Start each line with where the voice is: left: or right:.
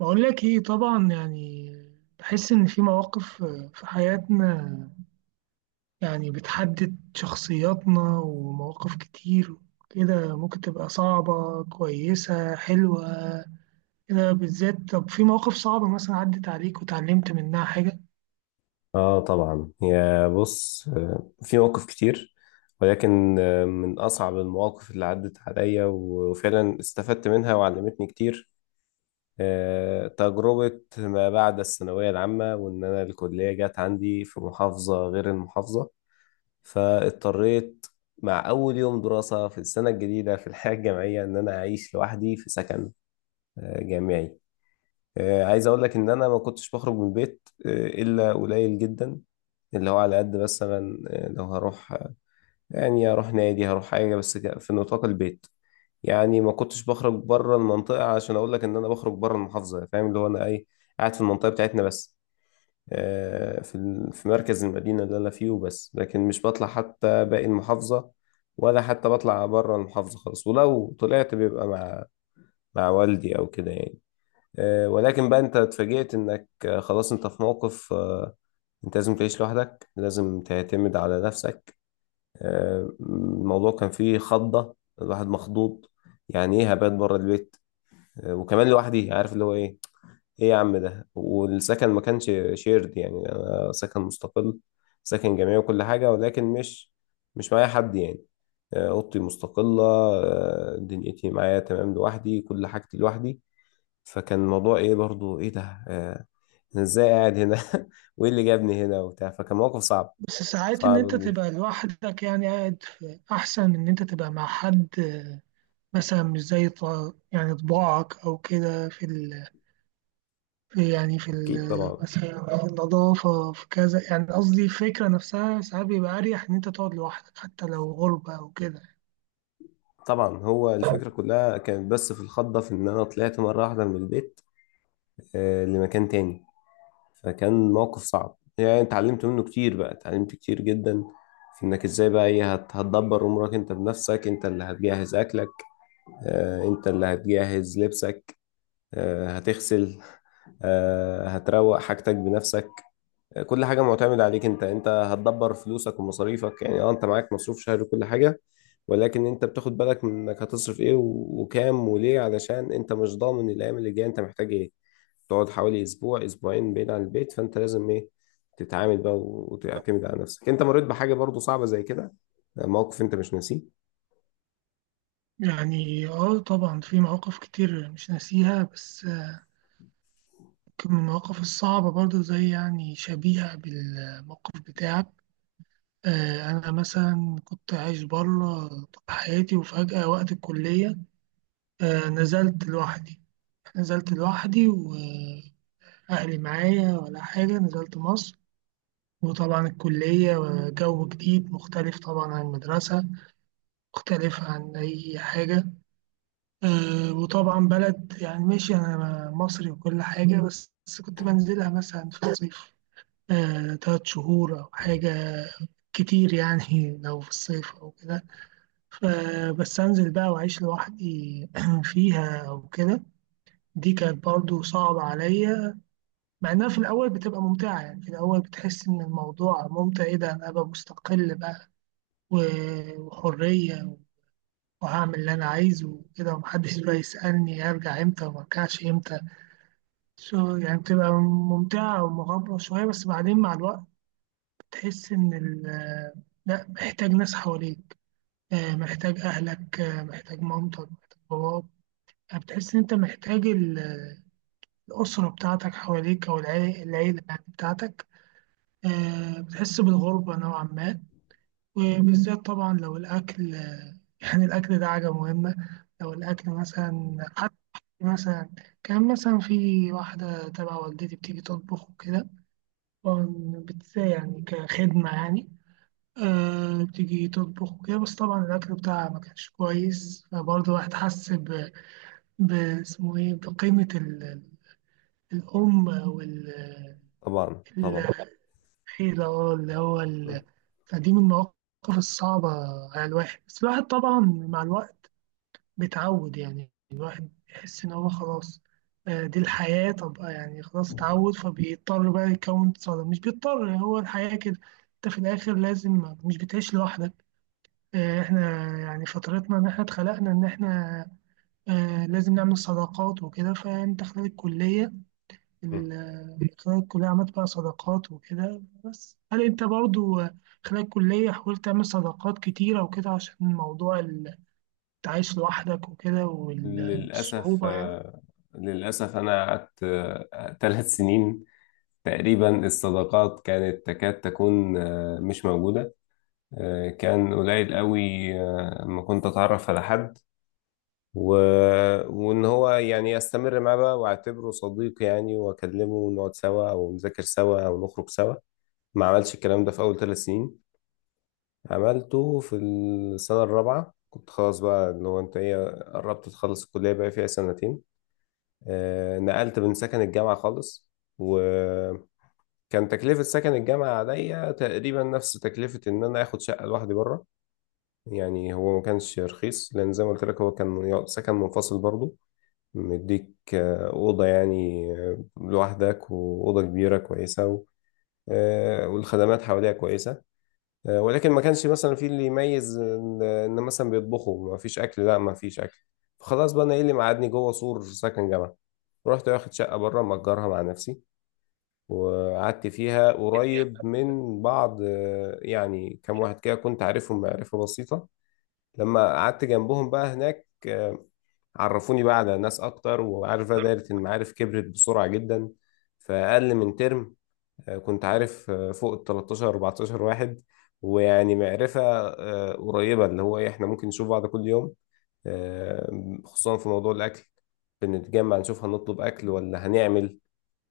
right: بقول لك ايه طبعا يعني بحس ان في مواقف في حياتنا يعني بتحدد شخصياتنا ومواقف كتير كده ممكن تبقى صعبة كويسة حلوة كده بالذات. طب في مواقف صعبة مثلا عدت عليك وتعلمت منها حاجة؟
left: اه، طبعا، يا بص، في مواقف كتير. ولكن من اصعب المواقف اللي عدت عليا وفعلا استفدت منها وعلمتني كتير، تجربة ما بعد الثانوية العامة، وان انا الكلية جت عندي في محافظة غير المحافظة، فاضطريت مع اول يوم دراسة في السنة الجديدة في الحياة الجامعية ان انا اعيش لوحدي في سكن جامعي. عايز اقول لك ان انا ما كنتش بخرج من البيت الا قليل جدا، اللي هو على قد مثلا لو هروح، يعني هروح نادي، هروح حاجة، بس في نطاق البيت. يعني ما كنتش بخرج بره المنطقة، عشان أقول لك إن أنا بخرج بره المحافظة. فاهم اللي هو أنا إيه؟ قاعد في المنطقة بتاعتنا بس، في في مركز المدينة اللي أنا فيه وبس، لكن مش بطلع حتى باقي المحافظة، ولا حتى بطلع بره المحافظة خالص، ولو طلعت بيبقى مع والدي أو كده يعني. ولكن بقى أنت اتفاجئت إنك خلاص أنت في موقف، انت لازم تعيش لوحدك، لازم تعتمد على نفسك. الموضوع كان فيه خضة، الواحد مخضوض. يعني ايه هبات بره البيت وكمان لوحدي؟ عارف اللي هو ايه؟ ايه يا عم ده، والسكن ما كانش شيرد، يعني انا سكن مستقل، سكن جامعي وكل حاجة، ولكن مش معايا حد يعني. اوضتي مستقلة، دنيتي معايا تمام لوحدي، كل حاجتي لوحدي. فكان الموضوع ايه برضو؟ ايه ده، آه، انا ازاي قاعد هنا وايه اللي جابني هنا وبتاع. فكان موقف صعب،
right: بس ساعات ان
left: صعب
right: انت
left: كبير.
right: تبقى لوحدك يعني قاعد في احسن من ان انت تبقى مع حد آه، مثلا مش زي يعني طباعك او كده في ال في يعني
left: اكيد، طبعا.
right: مثلا في النظافة في كذا، يعني قصدي الفكرة نفسها ساعات بيبقى أريح إن أنت تقعد لوحدك حتى لو غربة أو كده.
left: طبعا هو الفكرة كلها كانت بس في الخضة، في إن أنا طلعت مرة واحدة من البيت لمكان تاني. فكان موقف صعب يعني اتعلمت منه كتير، بقى اتعلمت كتير جدا في إنك إزاي بقى إيه هتدبر أمورك أنت بنفسك. أنت اللي هتجهز أكلك، أنت اللي هتجهز لبسك، هتغسل، هتروق حاجتك بنفسك. كل حاجة معتمد عليك انت. هتدبر فلوسك ومصاريفك. يعني اه، انت معاك مصروف شهري وكل حاجة، ولكن انت بتاخد بالك من انك هتصرف ايه وكام وليه، علشان انت مش ضامن الايام اللي جاية انت محتاج ايه. تقعد حوالي اسبوع اسبوعين بعيد عن البيت، فانت لازم ايه، تتعامل بقى وتعتمد على نفسك. انت مريت بحاجة برضو صعبة زي كده، موقف انت مش ناسيه.
right: يعني اه طبعا في مواقف كتير مش ناسيها، بس يمكن من المواقف الصعبة برضو زي يعني شبيهة بالموقف بتاعك. آه، أنا مثلا كنت عايش بره طول حياتي وفجأة وقت الكلية آه، نزلت لوحدي وأهلي معايا ولا حاجة، نزلت مصر وطبعا الكلية جو جديد مختلف طبعا عن المدرسة، مختلف عن أي حاجة. آه، وطبعا بلد يعني ماشي أنا مصري وكل حاجة، بس كنت بنزلها مثلا في الصيف آه، تلات شهور أو حاجة كتير يعني لو في الصيف أو كده. فبس أنزل بقى وأعيش لوحدي فيها أو كده. دي كانت برضو صعبة عليا، مع إنها في الأول بتبقى ممتعة. يعني في الأول بتحس إن الموضوع ممتع، إيه ده أنا أبقى مستقل بقى، وحرية، وهعمل اللي أنا عايزه وكده ومحدش بقى يسألني أرجع إمتى وما أرجعش إمتى. سو يعني بتبقى ممتعة ومغامرة شوية، بس بعدين مع الوقت بتحس إن لأ محتاج ناس حواليك، آه، محتاج أهلك، آه، محتاج مامتك، محتاج باباك. يعني بتحس إن أنت محتاج الأسرة بتاعتك حواليك أو العيلة يعني بتاعتك. آه، بتحس بالغربة نوعا ما، وبالذات طبعا لو الأكل. يعني الأكل ده حاجة مهمة. لو الأكل مثلا حتى مثلا كان مثلا في واحدة تبع والدتي بتيجي تطبخ وكده، طبعاً يعني كخدمة يعني، آه بتيجي تطبخ وكده، بس طبعا الأكل بتاعها ما كانش كويس، فبرضه الواحد حس ب- اسمه إيه بقيمة الأم أو
left: طبعا، طبعا.
right: ال- الحيلة أه، اللي هو ال-.
left: مم.
right: فدي من المواقف الصعبة على الواحد، بس الواحد طبعا مع الوقت بتعود، يعني الواحد يحس إن هو خلاص آه، دي الحياة. طب آه، يعني خلاص اتعود فبيضطر بقى يكون صداقة، مش بيضطر يعني هو الحياة كده. أنت في الآخر لازم مش بتعيش لوحدك. آه، إحنا يعني فترتنا إن إحنا اتخلقنا إن إحنا آه، لازم نعمل صداقات وكده. فأنت خلال الكلية
left: مم.
right: خلال الكلية عملت بقى صداقات وكده، بس هل أنت برضو آه، خلال الكلية حاولت تعمل صداقات كتيرة وكده عشان موضوع عايش لوحدك وكده
left: للأسف
right: والصعوبة يعني؟
left: آه، للأسف أنا قعدت 3 سنين تقريبا، الصداقات كانت تكاد تكون مش موجودة. كان قليل قوي، ما كنت أتعرف على حد و... وإن هو يعني أستمر معاه بقى وأعتبره صديق يعني وأكلمه ونقعد سوا أو نذاكر سوا أو نخرج سوا. ما عملش الكلام ده في أول 3 سنين، عملته في السنة الرابعة. كنت خلاص بقى اللي هو أنت إيه، قربت تخلص الكلية، بقى فيها سنتين. نقلت من سكن الجامعة خالص، و كان تكلفة سكن الجامعة عليا تقريبا نفس تكلفة إن أنا آخد شقة لوحدي بره. يعني هو ما كانش رخيص، لأن زي ما قلت لك هو كان سكن منفصل برضه. مديك أوضة يعني لوحدك، وأوضة كبيرة كويسة والخدمات حواليها كويسة. ولكن ما كانش مثلا في اللي يميز إن مثلا بيطبخوا، ما فيش أكل، لا ما فيش أكل. فخلاص بقى أنا إيه اللي مقعدني جوه سور سكن جامعة؟ رحت واخد شقة بره مأجرها مع نفسي، وقعدت فيها قريب من بعض. يعني كام واحد كده كنت عارفهم معرفة بسيطة، لما قعدت جنبهم بقى هناك عرفوني بقى على ناس أكتر، وعارف بقى دايرة المعارف كبرت بسرعة جدا. فأقل من ترم كنت عارف فوق ال 13 14 واحد. ويعني معرفة قريبة، اللي هو إيه، إحنا ممكن نشوف بعض كل يوم. خصوصا في موضوع الأكل، بنتجمع نشوف هنطلب أكل ولا هنعمل.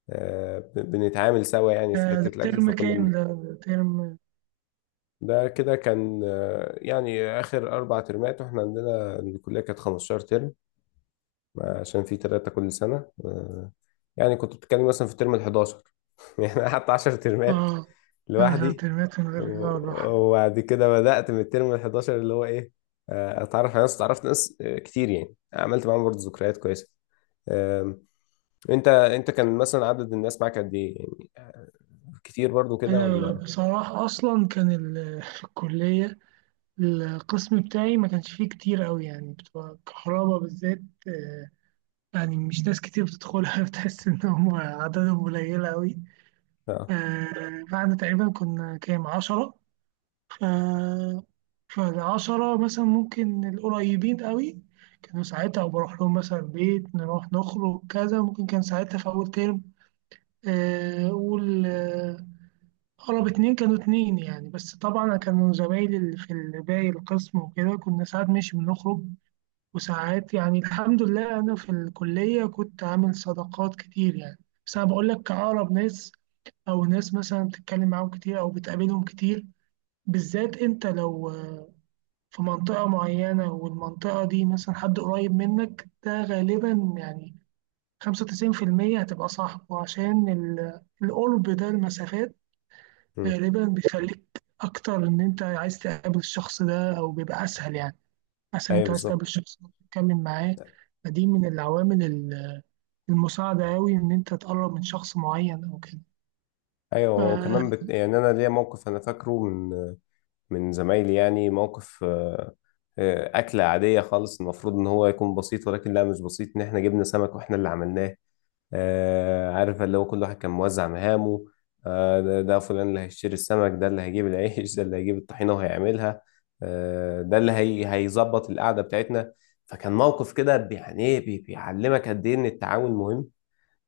left: بنتعامل سوا يعني
right: ده
left: في حتة
right: ده
left: الأكل،
right: ترم
left: فكنا
right: كام، ده ترم؟
left: ده كده كان يعني آخر 4 ترمات، وإحنا عندنا الكلية كانت 15 ترم، عشان في تلاتة كل سنة. يعني كنت بتتكلم مثلا في الترم ال 11 يعني أنا قعدت 10 ترمات
right: اه، آخر
left: لوحدي.
right: ترمات من غير اه لوحدي.
left: وبعد كده بدأت من الترم ال 11 اللي هو إيه، أتعرف على ناس. اتعرفت ناس كتير يعني، عملت معاهم برضه ذكريات كويسة. آم، أنت، كان مثلا عدد الناس معاك قد إيه يعني، كتير برضه كده
right: أنا
left: ولا؟
right: بصراحة أصلا كان ال- في الكلية القسم بتاعي ما كانش فيه كتير أوي، يعني بتوع الكهرباء بالذات آه، يعني مش ناس كتير بتدخلها بتحس إن هم عددهم قليلة أوي.
left: آه.
right: آه، بعد تقريبا كنا كام عشرة، آه. فالعشرة مثلا ممكن القريبين قوي كانوا ساعتها بروح لهم مثلا بيت، نروح نخرج كذا. ممكن كان ساعتها في أول ترم، آه، أقول آه، أقرب اتنين كانوا اتنين يعني. بس طبعا كانوا زمايلي اللي في باقي القسم وكده كنا ساعات ماشي بنخرج، وساعات يعني الحمد لله أنا في الكلية كنت عامل صداقات كتير يعني. بس أنا بقول لك أقرب ناس أو ناس مثلا بتتكلم معاهم كتير أو بتقابلهم كتير، بالذات أنت لو في منطقة معينة والمنطقة دي مثلا حد قريب منك، ده غالبا يعني 95% هتبقى صاحبه عشان القرب ده، المسافات
left: مم.
right: غالبا بيخليك أكتر إن أنت عايز تقابل الشخص ده أو بيبقى أسهل، يعني أسهل
left: ايوه
right: أنت عايز تقابل
left: بالظبط.
right: الشخص ده تتكلم معاه. فدي من العوامل المساعدة أوي إن أنت تقرب من شخص معين أو كده.
left: ايوه وكمان
right: ف-
left: يعني انا ليا موقف انا فاكره من زمايلي، يعني موقف اكله عاديه خالص، المفروض ان هو يكون بسيط ولكن لا مش بسيط، ان احنا جبنا سمك واحنا اللي عملناه. عارف اللي هو كل واحد كان موزع مهامه. ده فلان اللي هيشتري السمك، ده اللي هيجيب العيش، ده اللي هيجيب الطحينه وهيعملها. ده اللي هيظبط القعده بتاعتنا. فكان موقف كده يعني ايه بيعلمك قد ايه ان التعاون مهم.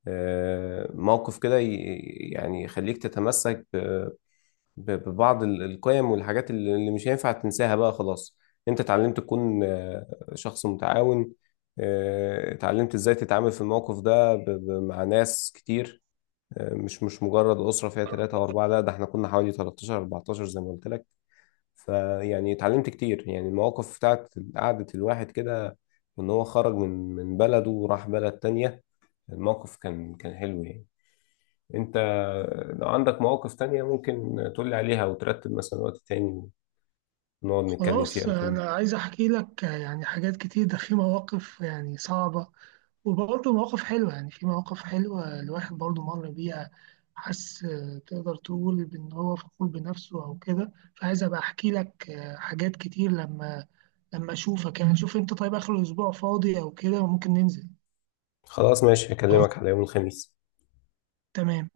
left: موقف كده يعني يخليك تتمسك ببعض القيم والحاجات اللي مش هينفع تنساها بقى خلاص. انت اتعلمت تكون شخص متعاون. اتعلمت ازاي تتعامل في الموقف ده مع ناس كتير. مش مجرد أسرة فيها 3 أو 4، لا ده احنا كنا حوالي 13 14 زي ما قلت لك. فيعني اتعلمت كتير يعني المواقف بتاعت قعدة الواحد كده، وإن هو خرج من بلده وراح بلد تانية. الموقف كان حلو يعني. انت لو عندك مواقف تانية ممكن تقولي عليها وترتب مثلا وقت تاني ونقعد نتكلم فيها
right: خلاص أنا
left: يمكن.
right: عايز أحكي لك يعني حاجات كتير، ده في مواقف يعني صعبة وبرضه مواقف حلوة. يعني في مواقف حلوة الواحد برضه مر بيها، حس آه، تقدر تقول بإن هو فخور بنفسه أو كده. فعايز أبقى أحكي لك آه، حاجات كتير لما لما أشوفك. يعني شوف أنت طيب آخر الأسبوع فاضي أو كده وممكن ننزل؟
left: خلاص ماشي، هكلمك على يوم الخميس.
right: تمام.